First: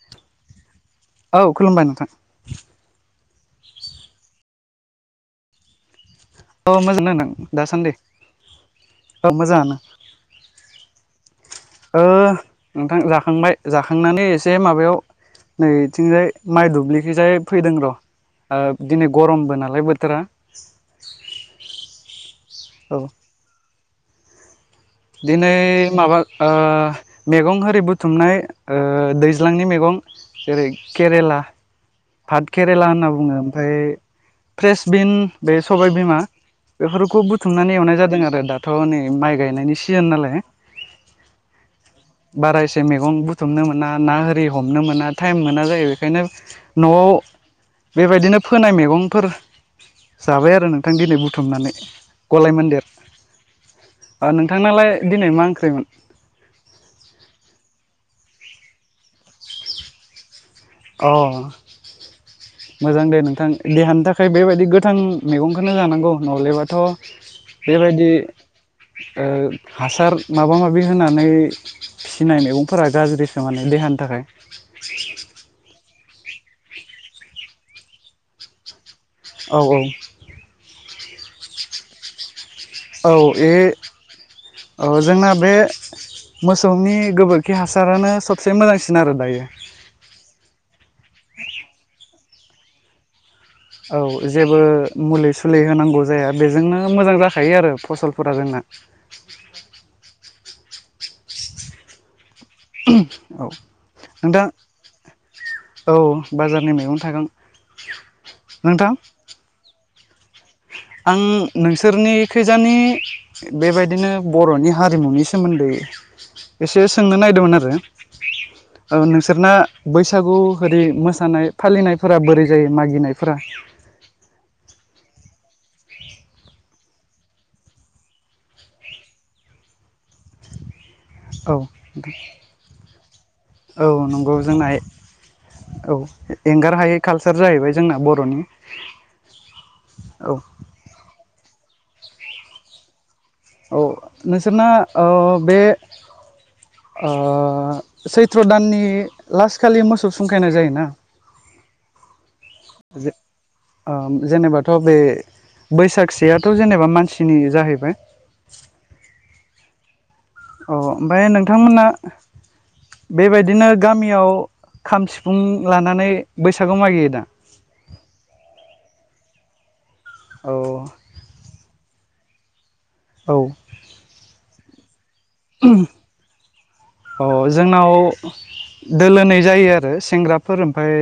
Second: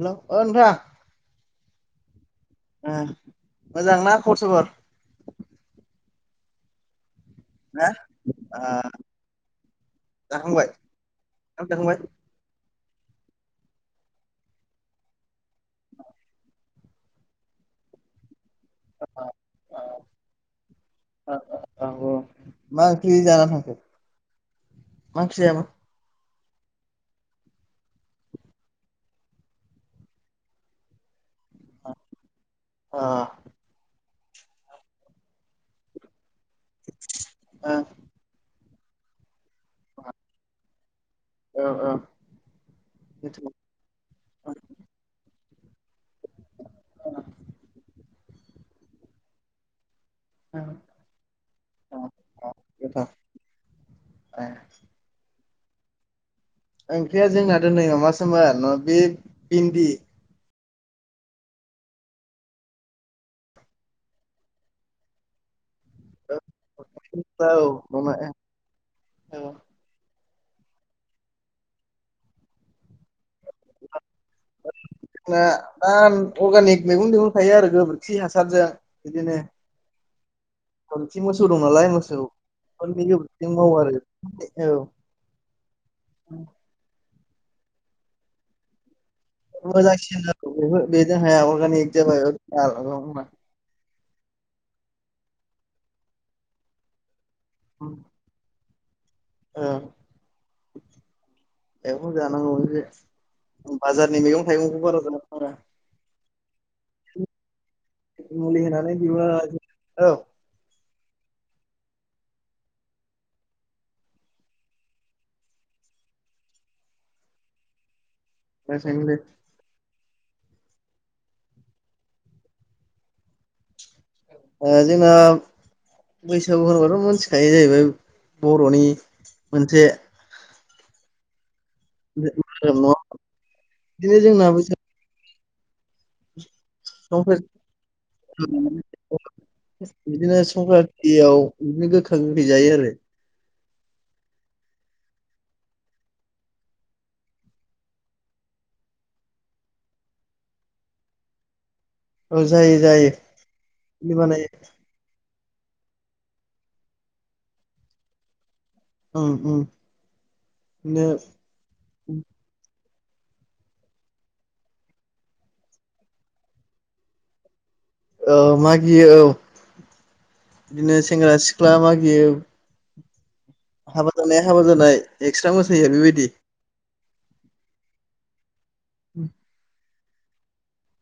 Hello ओ औ खुलुमबाय नोंथां। मोजांना [unintelligible] औ मोजांनो नों ना दासान्दि ओ औ मोजाङानो। जाखांबाय ओ [unintelligible] नोंथां जाखांबाय जाखांनानै एसे माबायाव नैथिंजाय माइ दुब्लिखैजाय फैदों र'। ओ दिनै गरमबो नालाय बोथोरा औ मा औ ओंख्रि जाना थांखो मा ओंख्रि दिनै जायामोन माबा ओ मैगं रि बुथुमनाय दैज्लांनि मैगं जेरै केरेला [unintelligible] केरेला अ होनना बुङो ओमफ्राय फ्रेसबिन बे सबायाइबिमा बेफोरखौ बुथुमनानै एवनाय जादों आरो दाथ' नै माइ गायनायनि सिजोन नालाय ओ औ औ बारा एसे मैगं बुथुमनो मोना ना आरि हमनो मोना टाइम [unintelligible] मोना जायो बेखायनो न'आव बेबायदिनो फोनाय मैगंफोर जाबाय आरो नोंथां दिनै बुथुमनानै गलाय मोन्देर। गोथाव ओ ए नोंथांनालाय दिनै मा ओंख्रिमोन। ओंख्रिया जोंना दोनै माबासोमोन बे भिन्दि। अ' मोजां दे नोंथां देहानि थाखाय बेबायदि गोथां मैगं बेफोरनो जानांगौ नलेबाथ' औ बेबायदि नङा ओ जोंना हासार माबा माबि होनानै फिसिनाय मैगंफोरा गाज्रि। नङानो देहानि थाखाय। दा अर्गानिक मैगं थेगं थायो आरो गोबोरखि हासारजों औ -औ। बोर्थि मोसौ दं नालाय मोसौ फोरनि औ गोबोरखिजों ए मावो आरो औ ओ बे जोंना बे मोसौनि गोबोरखि हासारानो सबसे मोजां [unintelligible] बेजोंहाया अर्गानिक जाबाय [unintelligible] औ जेबो मुलि सुलि होनांगौ जाया बेजोंनो मोजां जाख यो आरो फसलफोरा जोंना। ओ [unintelligible] जानांगौ जे औ बाजारनि नोंथां मैगं थाइगंखौ बारा जानाङा ब्रा। औ बाजारनि मैगं-थाइगं। मुलि होनानै बिबा औ। आं नोंसोरनि खैजानि बेबायदिनो बर'नि हारिमुनि सोमोन्दै एसे सोंनो नागिरदोंमोन आरो। रासायनिक ओ मुलि। नोंसोरना बैसागु होरि मोसानाय फालिनायफोरा बोरै जायो मागिनायफोरा? ओ जोङो बैसागु होनबाथ' मिनथिखायो जाहैबाय बर'नि मोनसे औ धोरोम नङा, औ बिदिनो नंगौ जोंना बैसागु औ एंगार हायै कालचार संक्रान्ति जाहैबाय जोंना बर'नि। औ बिदिनो संक्रान्तियाव बिदिनो गोखा गोखै जायो आरो। औ नोंसोरना ओ बे ओ सैथ्र' दाननि लास्ट खालि मोसौ सुंखायनाय जायोना? [inaudible] जायो जे ओ बिदि बानायो जेनेबाथ' बे बैसागसेयाथ' जेनेबा मानसिनि जाहैबाय। औ औ। अ' ओमफ्राय नोंथांमोना बेबायदिनो गामियाव खाम सिफुं लानानै बैसागु मागियो दा? औ मागियो औ औ बिदिनो सेंग्रा सिख्ला मागियो । औ। हाबा जानाया हाबा जानाय एक्सट्रा मोसायो बेबायदि अ' जोंनाव दोलोनै जायो आरो सेंग्राफोर ओमफ्राय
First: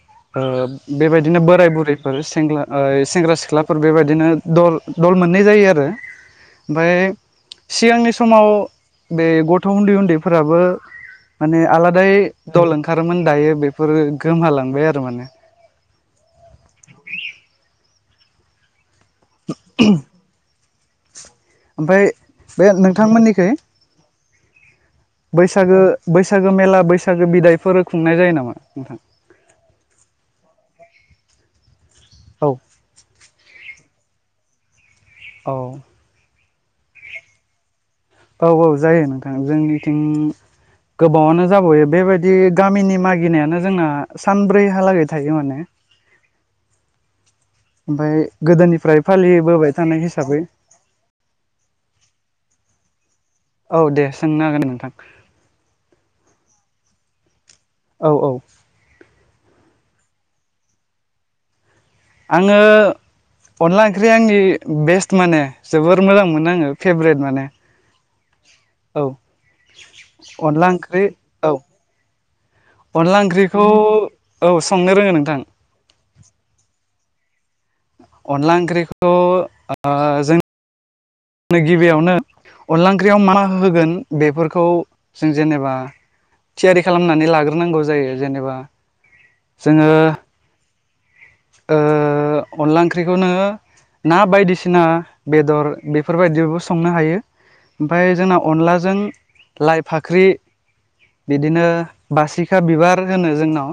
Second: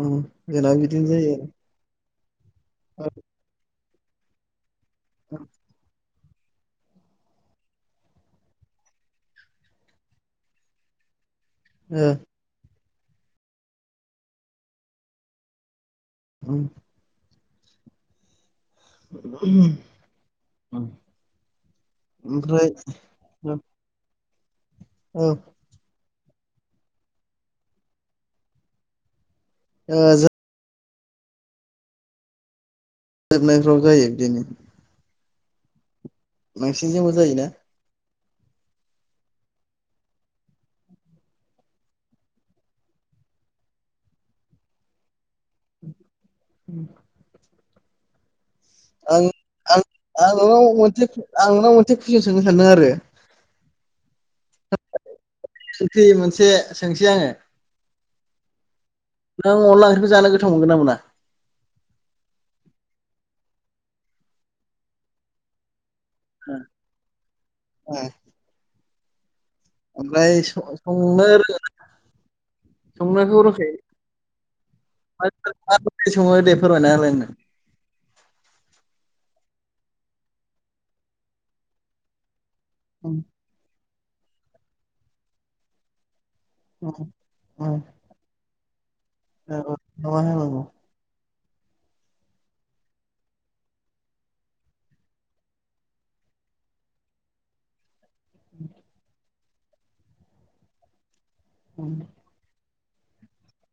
उम ओ जोंना बिदिनो जायो बेबायदिनो बोराय बुरै। सेंग्ला ओइ आरो सेंग्रा सिख्लाफोर बेबायदिनो दल दल मोननै जायो आरो। ओमफाय सिगांनि समाव बे ग थ' उन्दै उन्दैफोराबो माने आलादायै दल ओंखार ओंखारोमोन दायो बेफोरो गोमहालांबाय आरो माने। उम। [unintelligible] ओमफ्राय ओमफ्राय बे नोंथांमोननिखै? औ बैसागो बैसागो मेला बैसागो बिदायफोर खुंनाय जायो नामा नोंथां? ओ जों औ। जोबनायफ्राव जायो बिदिनो। औ। नोंसिन थिंबो जायोना? औ औ जायो नोंथां जोंनिथिं गोबावानो जाबावयो बेबायदि गामिनि मागिनायानो जोंना सानब्रै हलागै थायो माने। उम। ओमफाय गोदोनिफ्राय आं फालिबोबाय आं थानाय आं हिसाबै नोंनाव मोनसे आं नोंनाव मोनसे कुइसन सोंनो सानदों आरो। औ दे। सोंनो हागोन नोंथां [unintelligible] सोंथि मोनसे सोंसै आङो। औ औ नों अनला ओंख्रिखौ जानो गोथाव मोनगोन ना मोना? आङो अनला ओंख्रि आंनि बेस्ट माने। जोबोर मोजां मोनो आङो फेभरेट माने औ ओमफ्राय अनला ओंख्रि सं-संनो औ रोङोना? अनला संनायखौ ओंख्रिखौ औ संनो रोङो नोंथां दे फोरमायना होलाय आंनो अनला ओंख्रिखौ ओ जों नो गिबियावनो अनला ओंख्रियाव मा होगोन बेफोरखौ जों जेनेबा थियारि आंनो खालामनानै लाग्रोनांगौ जायो जेनेबा जोङो [unintelligible] ओ अनला ओंख्रिखौनो ना बायदिसिना बेदर बेफोरबायदियावबो संनो हायो ओमफ्राय जोंना अनलाजों लाइ फाख्रि बिदिनो बासिखा बिबार होनो जोंनाव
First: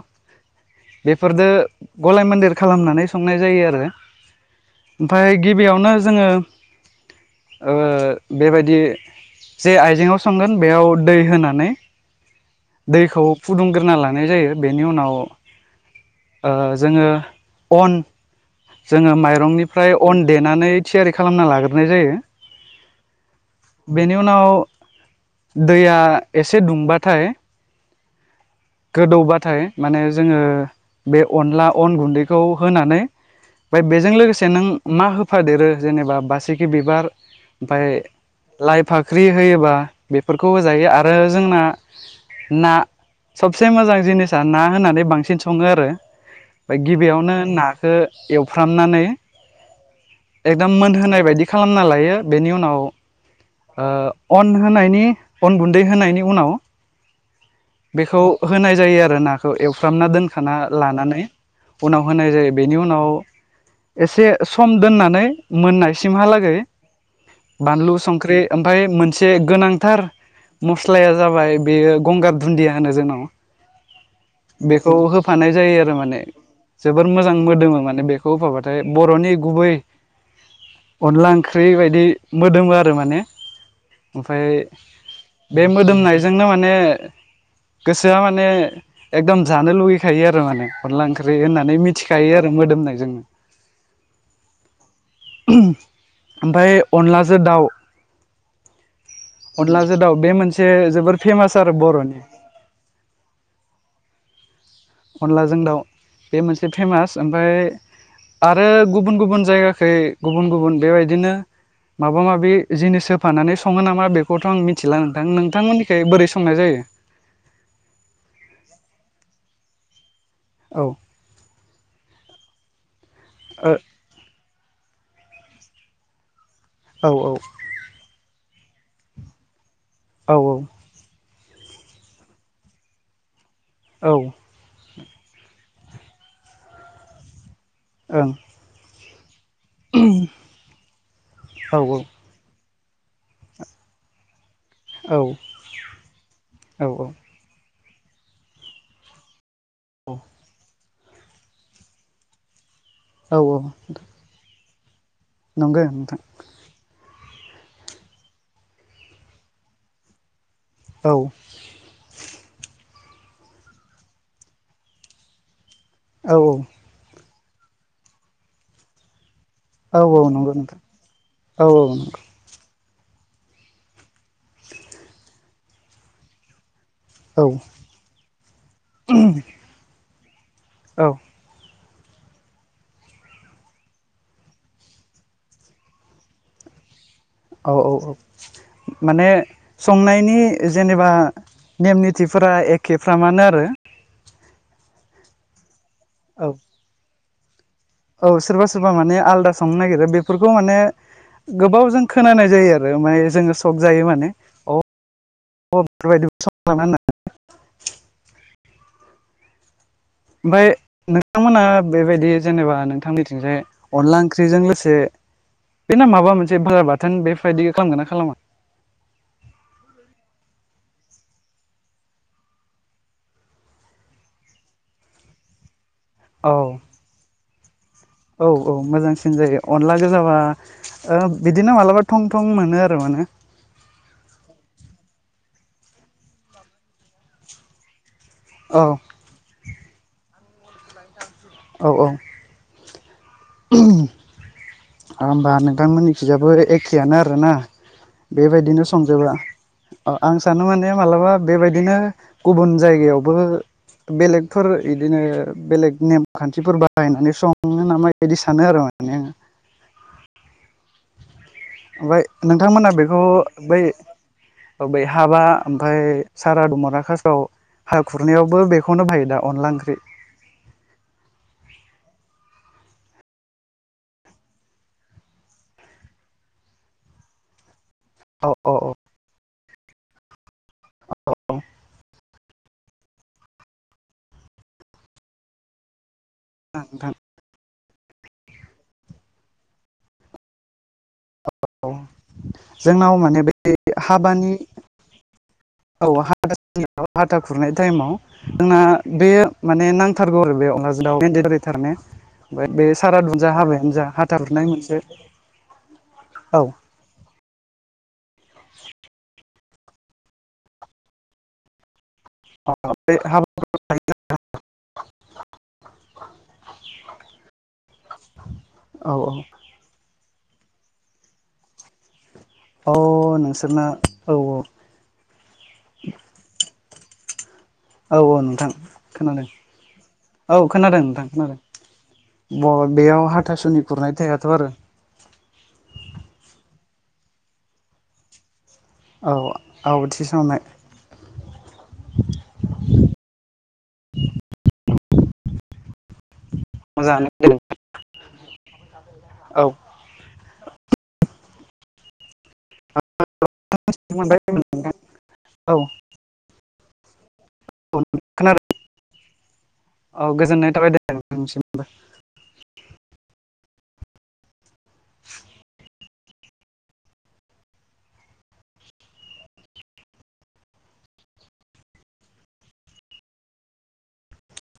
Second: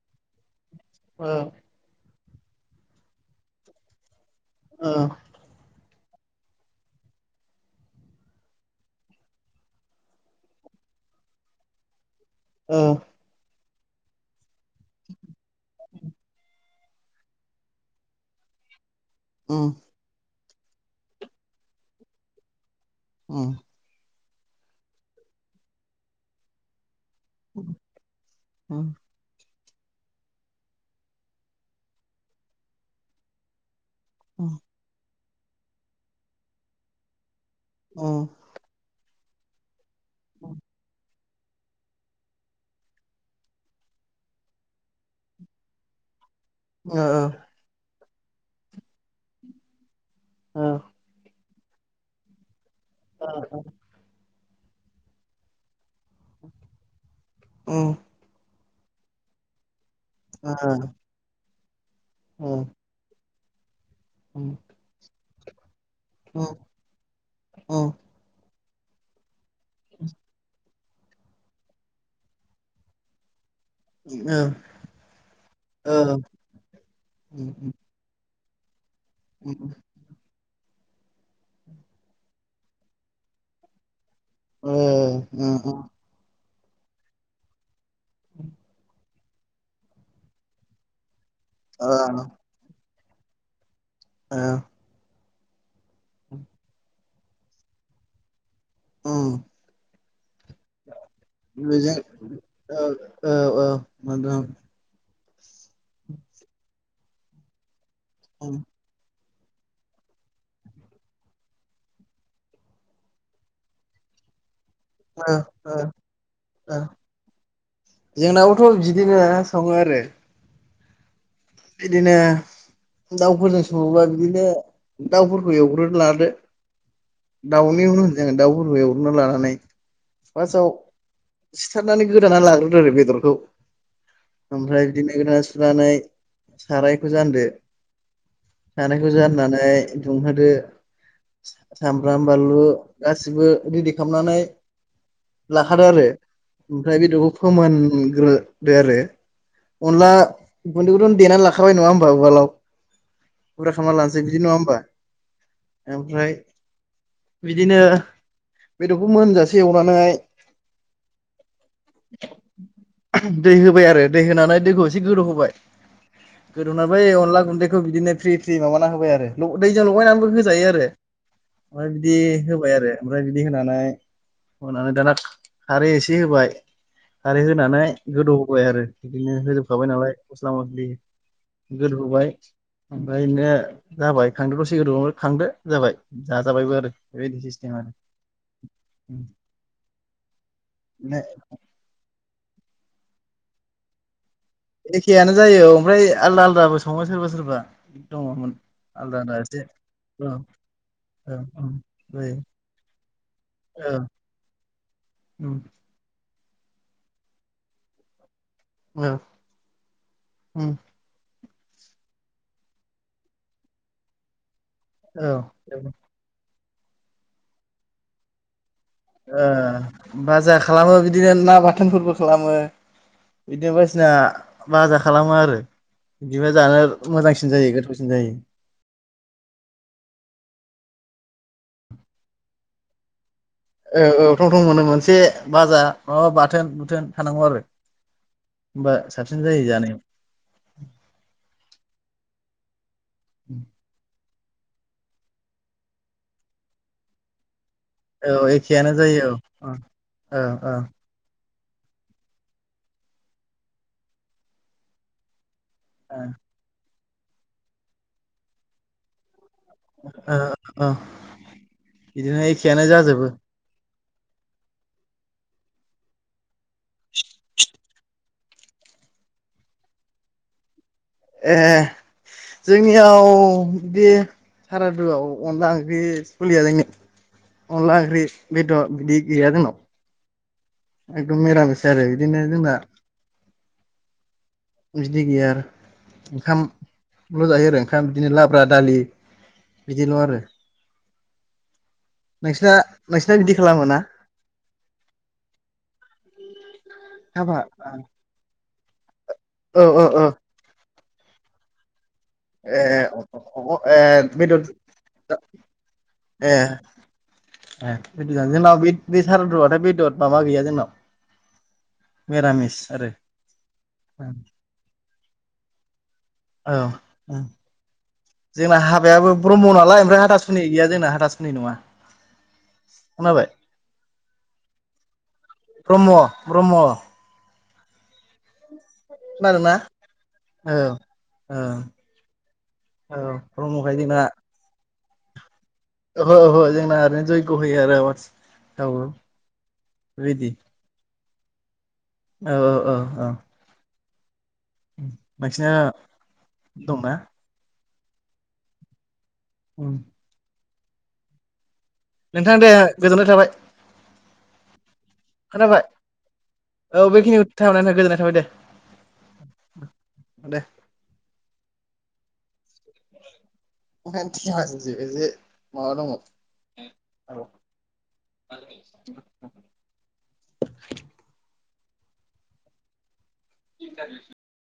बेफोरदो गलाय मोन्देर खालामनानै संनाय जायो आरो ओमफाय गिबियावनो जोङो ओ बेबायदि जे आइजेंआव संगोन बेयाव दै होनानै दैखौ फुदुंग्रोना लानाय जायो बेनि उनाव ओ जोङो अन जोङो माइरंनिफ्राय अन देनानै थियारि खालामना लाग्रोनाय जायो। ओम बेनि उनाव दैया एसे दुंबाथाय गोदौबाथाय माने जोङो बे अनला अन गुन्दैखौ होनानै ओमफ्राय बेजों लोगोसे नों मा होफादेरो जेनेबा बासिखि बिबार ओमफाय लाइ फाख्रि होयोबा बेफोरखौ होजायो आ रो जोंना ना सबसे मोजां जिनिसा ना होननानै बांसिन सङो आरो गिबियावनो नाखौ एवफ्रामनानै एकदम मोनहोनाय बायदि खालामना लायो बेनि उनाव ओ ओ अन होनायनि अन गुन्दै होनायनि उनाव बेखौ होनाय जायो आरो नाखौ एवफ्रामना दोनखाना लानानै उनाव होनाय जायो बेनि उनाव एसे सम दोननानै मोननायसिमहालागै बानलु संख्रि ओमफ्राय मोनसे गोनांथार मस्लाया जाबाय बेयो गंगार दुन्दिया होनो जोंनाव बेखौ होफानाय जायो आरो माने जोबोर मोजां मोदो माने बे खौ होफाबाथाय बर'नि गुबै अनला ओंख्रि बायदि मोदोमो आरो माने ओमफाय बे मोदोमनायजोंनो माने गोसोआ माने एकदम जानो लुगैखायो आरो माने अनला ओंख ख्रै होननानै मिथिखायो आरो मोदोमनायजोंनो औ ओमफाय अनलाजो दाउ ओम जो दाव बे मोनसे जोबोर फेमास आरो बर'नि। औ औ औ मोनदों। अनलाजों दाउ बे मोनसे फेमास ओमफाय ओ आरो गुबुन गुबुन जायगाखै गुबुन गुबुन बेबायदिनो माबा माबि जिनिस होफानानै सङो नामा बेखौथ' आं मिथ थिला नोंथां ओ नोंथांमोननिखै बोरै संनाय जायो? जोंनाबोथ' बिदिनो सङो आरो। औ बिदिनो दाउफोरजों सङोबा बिदिनो दाउफोरखौ एवग्रो लादो ओ औ दाउनि उन उन जों दाउफोरखौ एवग्रोना लानानै औ पासाव सिथारनानै गोदाना लाग्रोदो आरो बेदरखौ औ ओं ओमफ्राय बिदिनो गोरना सुनानै सारायखौ जानदो। ओं सारायखौ जाननानै दुंहोदो औ सामब्राम बानलु गासिबो रेडि खामनानै लाखादो आरो औ ओमफ्राय बेदरखौ फोमोन ओम ग्रोदो आरो। अनला गुन्दैखौथ' देनानै लाखाबाय नङा होमबा उवालाव? पुरा खालामना लानोसै बिदि नङा होमबा? नंदो नोंथां ओमफ्राय बिदिनो बेदरखौ मोनजासे एवनानै औ दै होबाय आरो दै होनानै दैखौ एसे गोदौ होबाय औ गोदौना बै अनला गुन्दैखौ बिदिनो फ्रि फ्रि माबाना होबाय आरो। न' दैजों औ लगायनानैबो औ नंगौ होजायो नोंथां आरो औ औ ओमफाय बिदि नंगौ होबाय आरो। ओमफ्राय बिदि होनानै होनानै दाना खारै एसे होबाय खारै औ होनानै गोदौ होबाय आरो बिदिनो होजोबखाबाय नालाय मस्ला मस्लि गोदौहोबाय ओमफ्राय दा जाबाय खांदो दसे गोदौनानै खांदो जाबाय जाजाबायबो आरो। बेबायदि सिस्टेम औ आरो औ माने संनायनि जेनेबा नेम निथिफोरा एख खेफ्रामानो आरो। एखेयानो जायो ओमफ्राय आलदा औ आलदाबो सङो सोरबा सोरबा। औ सोरबा सोरबा माने आलदा संनो नागिरो औ बेफोरखौ माने औ औ गोबाव जों खोनानाय जायो आरो माने जोङो सक जायो माने अक [unintelligible] औ औ ओमफाय नोंथांमोना बेबायदि जेनेबा नोंथांनिथिंजाय अनला ओंख्रिजों लोगो से औ बिदिनो माबा मोनसे बुरा बाथोन बेफोरबायदि खामगोन ना खालामा? ओ बाजा खालामो बिदिनो ना बाथोनफोरबो खालामो। बिदिनो बायदिसिना बाजा खालामो आरो। बिदिबा औ जानो मोजांसिन जायो गोथाव औ औ मोजांसिन जायो। अनला गोजाबा ओब बिदिनो मालाबा थं थं मोनो आरो मोनो। बाजा मा बाथोन बुथोन थानांगौ आरो औ होमबा साबसिन जायो जानायाव। औ औ ओम होमबा नोंथांमोननिथिंजायबो एखेआनो आरोना? औ बेबायदिनो एखेयानो जायो संजोबा। औ अ आं औ सानो औ माने मालाबा बेबायदिनो गुबुन जायगायावबो बेलेगफोर इदिनो बेलेग नेम खान्थिफोर बाहायनानै सङो नामा बिदि सानो आरो आङो माने ओ ओ ओमफाय नोंथांमोना बेखौ बै औ बै हाबा ओमफाय सारा [unintelligible] हा खुरनायावबो बेखौनो बाहायो दा अनला ओंख्रि ए जोंनियाव बि सारादुआव अनला ओंख्रि सोलिया जोंनिआव अनला ओंख्रि औ औ बेदर बि गैया जोंनाव औ एखदम निरामिस आरो बिदिनो जोंना बिदि गैया आरो नोंथां ओंखामल' जायो आरो ओंखाम बिदिनो लाब्रा दालि बिदिल' आरो औ नोंसिना जोंनाव नोंसिना माने बे बिदि खालामे ना? हाबानि औ हाथा हाबा खुरनाय टाइमाव जोंना बे औ माने औ औ नांथारगौ आरो बेयाव [unintelligible] ओमफाय ए बे सारादु जा हाबायानो ए जा हाथा बेदर फुरनाय मोनसे ए औ ए बिदि जोंनाव बे बे सारादुआ बेदर माबा गैया जोंनाव मिरामिस आरो बे हाबा [inaudible] औ जोंना औ हाबायाबो औ ब्रह्म नालाय ओमफ्राय हाथासु नि गैया जोंना हाथासुनि नङा। औ खोनाबाय नोंसोरना औ ब्रह्म ब्रह्म औ औ नोंथां। खोनादों मानोना औ खोनादों नोंथां खोनादों। ब औ बेयाव हाथासुनि ब्रह्मखाय खुरनाय जोंना थायाथ' आरो। ओहो ओहो जोंना ओरैनो जयग्य होयो आरो। औ औ थि बिदि सावनाय औ औ औ औ [unintelligible] नोंसिना दंना मोजांआनो ओम। नोंथां दे गोजोननाय थाबाय मोनबाय औ खोनाबाय? औ औ बेखिनिखौ थनानै थाखाय गोजोननाय थाबाय दे। खोनादों औ गोजोननाय थाबाय दे नोंथांनिसिमबो। [unintelligible] माबा दङ [unintelligible] [unintelligible] [unintelligible]